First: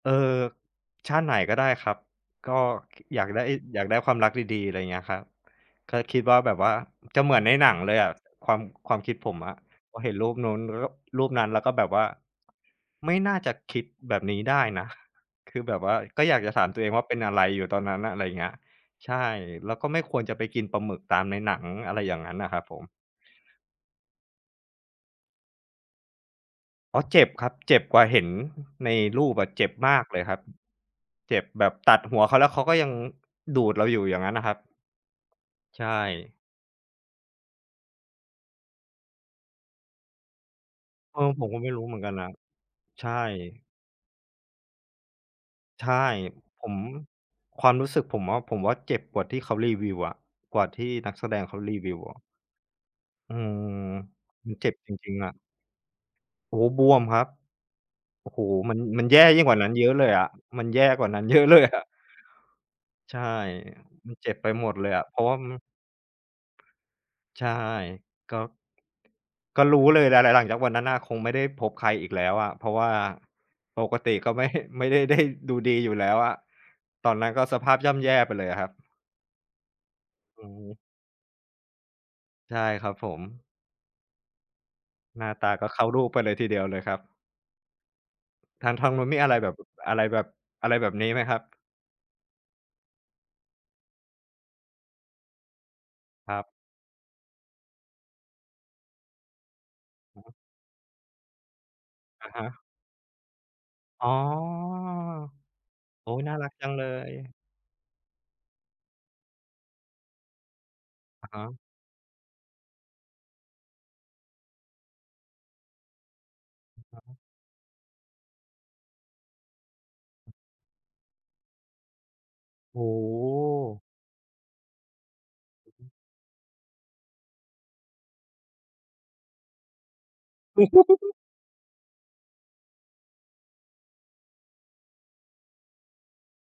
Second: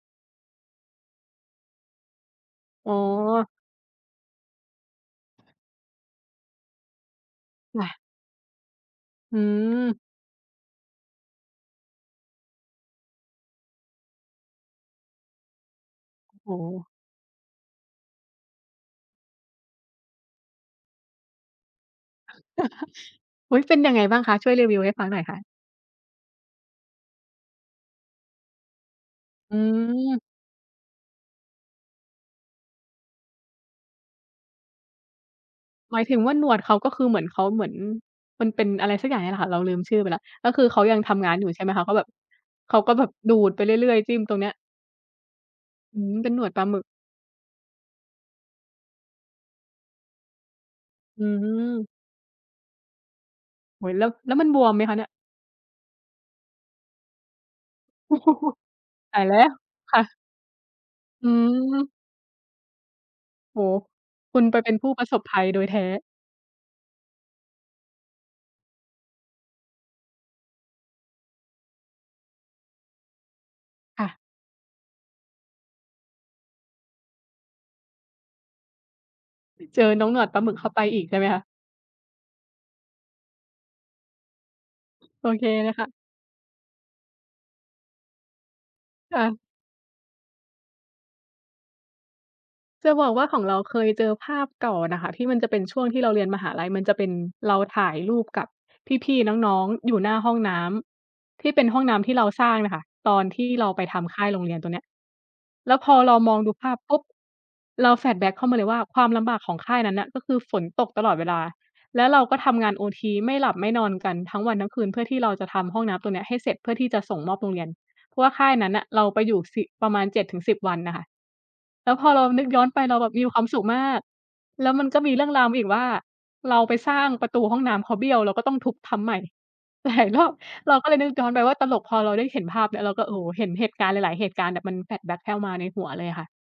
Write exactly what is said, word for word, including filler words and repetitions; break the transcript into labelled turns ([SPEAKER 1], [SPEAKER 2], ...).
[SPEAKER 1] เออ ชาติไหนก็ได้ครับ ก็
[SPEAKER 2] อ๋
[SPEAKER 1] ค
[SPEAKER 2] อ
[SPEAKER 1] อยากได้ อยากได้ความรักดี ๆ อะไรเงี้ยครับ ก็คิดว่าแบบว่า จะเหมือนในหนัง
[SPEAKER 2] ค่
[SPEAKER 1] เล
[SPEAKER 2] ะ
[SPEAKER 1] ยอะ ความ ความคิดผ
[SPEAKER 2] อื
[SPEAKER 1] มอะ
[SPEAKER 2] ม
[SPEAKER 1] พอเห็นรูปนู้น ล ก แล้วก็รูปนั้น แล้วก็แบบว่า "ไม่น่าจะคิดแบบนี้ได้นะ" คือแบบว่าก็อยาก
[SPEAKER 2] โ
[SPEAKER 1] จ
[SPEAKER 2] อ
[SPEAKER 1] ะ
[SPEAKER 2] ้
[SPEAKER 1] ถ
[SPEAKER 2] โ
[SPEAKER 1] ามตั
[SPEAKER 2] ฮ
[SPEAKER 1] วเองว่า "เป็นอะไรอยู่ตอนนั้นน่ะ?" อะไรอย่างเงี้ย ใช่ แล้วก็ไม่ควรจะไปกินปลาหมึกตามในหนัง อะไรอย่างงั้นน่ะครับผม
[SPEAKER 2] อุ๊ย เป็นยังไงบ้างคะ? ช่วยรีวิวให้ฟังหน่อยค่ะ
[SPEAKER 1] อ๋อ เจ็บครับ เจ็บกว่าเห็นในรูปอะ
[SPEAKER 2] อื
[SPEAKER 1] เจ็บมากเล
[SPEAKER 2] ม
[SPEAKER 1] ยครับ เจ็บแบบตัดหัวเขาแล้ว เขาก็ยังดูดเราอยู่ อย่างงั้นน่ะครับ ใช
[SPEAKER 2] หมายถึงว่
[SPEAKER 1] ่
[SPEAKER 2] าหนวดเขาก็คือเหมือนเขา เหมือน มันเป็นอะไรสักอย่างเนี่ยแหละค่ะ เราลืมชื่อไปแล้ว ก็คือเขายังท
[SPEAKER 1] เออ
[SPEAKER 2] ำงาน
[SPEAKER 1] ผ
[SPEAKER 2] อยู
[SPEAKER 1] ม
[SPEAKER 2] ่
[SPEAKER 1] ก
[SPEAKER 2] ใ
[SPEAKER 1] ็
[SPEAKER 2] ช่ไ
[SPEAKER 1] ไ
[SPEAKER 2] ห
[SPEAKER 1] ม
[SPEAKER 2] ม
[SPEAKER 1] ่
[SPEAKER 2] ค
[SPEAKER 1] รู
[SPEAKER 2] ะ
[SPEAKER 1] ้
[SPEAKER 2] เข
[SPEAKER 1] เห
[SPEAKER 2] า
[SPEAKER 1] มื
[SPEAKER 2] แ
[SPEAKER 1] อ
[SPEAKER 2] บ
[SPEAKER 1] น
[SPEAKER 2] บ
[SPEAKER 1] กันน่ะ
[SPEAKER 2] เขาก็แ
[SPEAKER 1] ใ
[SPEAKER 2] บ
[SPEAKER 1] ช
[SPEAKER 2] บ
[SPEAKER 1] ่
[SPEAKER 2] ดูดไปเรื่อย ๆ จิ้มตรงเนี้ย
[SPEAKER 1] ใช่
[SPEAKER 2] อืม เป็นหนวดปล
[SPEAKER 1] ผ
[SPEAKER 2] าหม
[SPEAKER 1] ม
[SPEAKER 2] ึก
[SPEAKER 1] ความรู้สึกผมว่า ผมว่าเจ็บกว่าที่เขารีวิวอะ กว่าที่นัก
[SPEAKER 2] อ
[SPEAKER 1] แสดงเขารี
[SPEAKER 2] ืม
[SPEAKER 1] วิวอะ อืม
[SPEAKER 2] โอ้โฮ แล้ว แล้วมั
[SPEAKER 1] ม
[SPEAKER 2] น
[SPEAKER 1] ัน
[SPEAKER 2] บ
[SPEAKER 1] เจ
[SPEAKER 2] ว
[SPEAKER 1] ็
[SPEAKER 2] ม
[SPEAKER 1] บ
[SPEAKER 2] ไหม
[SPEAKER 1] จ
[SPEAKER 2] คะเนี่ย?
[SPEAKER 1] ริง ๆ อะ โอ้โฮ บวมครับ โอ้โฮ มัน มัน
[SPEAKER 2] ต
[SPEAKER 1] แย
[SPEAKER 2] า
[SPEAKER 1] ่
[SPEAKER 2] ยแล
[SPEAKER 1] ยิ
[SPEAKER 2] ้
[SPEAKER 1] ่ง
[SPEAKER 2] ว
[SPEAKER 1] กว่านั้นเยอ
[SPEAKER 2] ค
[SPEAKER 1] ะ
[SPEAKER 2] ่
[SPEAKER 1] เลย
[SPEAKER 2] ะ
[SPEAKER 1] อะ มันแย่กว่านั้
[SPEAKER 2] อ
[SPEAKER 1] น
[SPEAKER 2] ื
[SPEAKER 1] เยอะเลยอะ
[SPEAKER 2] ม
[SPEAKER 1] ใช่
[SPEAKER 2] โอ้โฮ
[SPEAKER 1] มันเจ็
[SPEAKER 2] ค
[SPEAKER 1] บ
[SPEAKER 2] ุณ
[SPEAKER 1] ไป
[SPEAKER 2] ไป
[SPEAKER 1] ห
[SPEAKER 2] เ
[SPEAKER 1] ม
[SPEAKER 2] ป็
[SPEAKER 1] ด
[SPEAKER 2] น
[SPEAKER 1] เ
[SPEAKER 2] ผ
[SPEAKER 1] ล
[SPEAKER 2] ู้
[SPEAKER 1] ย
[SPEAKER 2] ป
[SPEAKER 1] อ
[SPEAKER 2] ร
[SPEAKER 1] ะ
[SPEAKER 2] ะ
[SPEAKER 1] เ
[SPEAKER 2] ส
[SPEAKER 1] พร
[SPEAKER 2] บ
[SPEAKER 1] าะ
[SPEAKER 2] ภ
[SPEAKER 1] ว่า
[SPEAKER 2] ัยโด
[SPEAKER 1] ม
[SPEAKER 2] ยแท้
[SPEAKER 1] ใช่ ก็ ก็รู้เลยแหละ หลัง หลังจากวันนั้นน่ะ คงไม่ได้พบใครอีกแล้วอะ เพราะว่าปก
[SPEAKER 2] ค่
[SPEAKER 1] ต
[SPEAKER 2] ะ
[SPEAKER 1] ิก็ไม่ ฮ ไม่ได้ ได้ ดูดีอยู่แล้วอะ ตอนนั้นก็สภาพย่ำแย่ไปเลยอะครับ
[SPEAKER 2] ไปเจอน้องหนวดปล
[SPEAKER 1] อ
[SPEAKER 2] าห
[SPEAKER 1] ื
[SPEAKER 2] ม
[SPEAKER 1] อ
[SPEAKER 2] ึก
[SPEAKER 1] ฮ
[SPEAKER 2] เข้า
[SPEAKER 1] ึ
[SPEAKER 2] ไปอีกใช่ไหมคะ?
[SPEAKER 1] ใช่ครับผม หน
[SPEAKER 2] โอ
[SPEAKER 1] ้า
[SPEAKER 2] เค
[SPEAKER 1] ตาก็
[SPEAKER 2] นะ
[SPEAKER 1] เข้
[SPEAKER 2] ค
[SPEAKER 1] า
[SPEAKER 2] ะ
[SPEAKER 1] รูปไปเลยทีเดียวเลยครับ ทาง ทางนู้น
[SPEAKER 2] ค
[SPEAKER 1] มี
[SPEAKER 2] ่
[SPEAKER 1] อะ
[SPEAKER 2] ะ
[SPEAKER 1] ไรแบบ อะไรแบบ อะไรแบบนี้ไหมครับ?
[SPEAKER 2] จะบอกว่าของเราเคยเจอภาพเก่าน่ะค่ะที่มันจะเป็นช่วงที่เราเรียน
[SPEAKER 1] คร
[SPEAKER 2] ม
[SPEAKER 1] ั
[SPEAKER 2] ห
[SPEAKER 1] บ
[SPEAKER 2] าลัย มันจะเป็นเราถ่ายรูปกับพี่ ๆ น้อง ๆ อยู่หน้าห้
[SPEAKER 1] ฮ
[SPEAKER 2] องน้ำ ที่เป็นห้องน้ำที่เรา
[SPEAKER 1] อะฮ
[SPEAKER 2] สร้
[SPEAKER 1] ะ
[SPEAKER 2] างน่ะค่ะ ตอนที่เราไปท
[SPEAKER 1] อ๋อ
[SPEAKER 2] ำค่ายโรงเรียนตัวเนี้ย แล้วพอ
[SPEAKER 1] โอ
[SPEAKER 2] เ
[SPEAKER 1] ้
[SPEAKER 2] ราม
[SPEAKER 1] น่า
[SPEAKER 2] อง
[SPEAKER 1] รั
[SPEAKER 2] ดู
[SPEAKER 1] กจ
[SPEAKER 2] ภ
[SPEAKER 1] ั
[SPEAKER 2] า
[SPEAKER 1] ง
[SPEAKER 2] พ
[SPEAKER 1] เล
[SPEAKER 2] ปุ๊บ
[SPEAKER 1] ย
[SPEAKER 2] เรา flashback เข้ามาเลยว่า ความลำบากของค่ายนั้นน่ะ ก็คือฝนตกตลอดเว
[SPEAKER 1] อะ
[SPEAKER 2] ล
[SPEAKER 1] ฮ
[SPEAKER 2] า
[SPEAKER 1] ะ
[SPEAKER 2] แล้วเราก็ทำงานโอที ไม่หลับไม่นอนกันทั้งวันทั้งคืน เพื่อที่เราจะทำห้องน้ำตัวเนี้ยให้เสร็จ เพื่อ
[SPEAKER 1] อ
[SPEAKER 2] ที่จะ
[SPEAKER 1] ะฮ
[SPEAKER 2] ส
[SPEAKER 1] ะ
[SPEAKER 2] ่งมอบโรงเรียน เพราะว่าค่ายนั้นน่ะเราไปอยู่ สิ ประมาณ เจ็ดถึงสิบ วันน่ะค่ะ แล้วพอเรานึกย้อนไ
[SPEAKER 1] โอ
[SPEAKER 2] ป
[SPEAKER 1] ้
[SPEAKER 2] เราแบ
[SPEAKER 1] โ
[SPEAKER 2] บมีความสุขม
[SPEAKER 1] ฮ
[SPEAKER 2] าก แล้วมันก็มีเรื่องราวมาอี
[SPEAKER 1] อ
[SPEAKER 2] ก
[SPEAKER 1] ือ
[SPEAKER 2] ว
[SPEAKER 1] ฮ
[SPEAKER 2] ่า
[SPEAKER 1] ึ
[SPEAKER 2] เราไปสร้างประตูห้องน้ำเขาเบี้ยว เราก็ต้องทุบทำใหม่ หลายรอบ เราก็เลยนึกย้อนไปว่าตลก พอเราได้เห็นภาพเนี่ย เราก็ โอ้โฮ เห็นเหตุการณ์หลาย ๆ เหตุการณ์แบบมัน flashback เข้ามาในหัวเลยอะค่ะ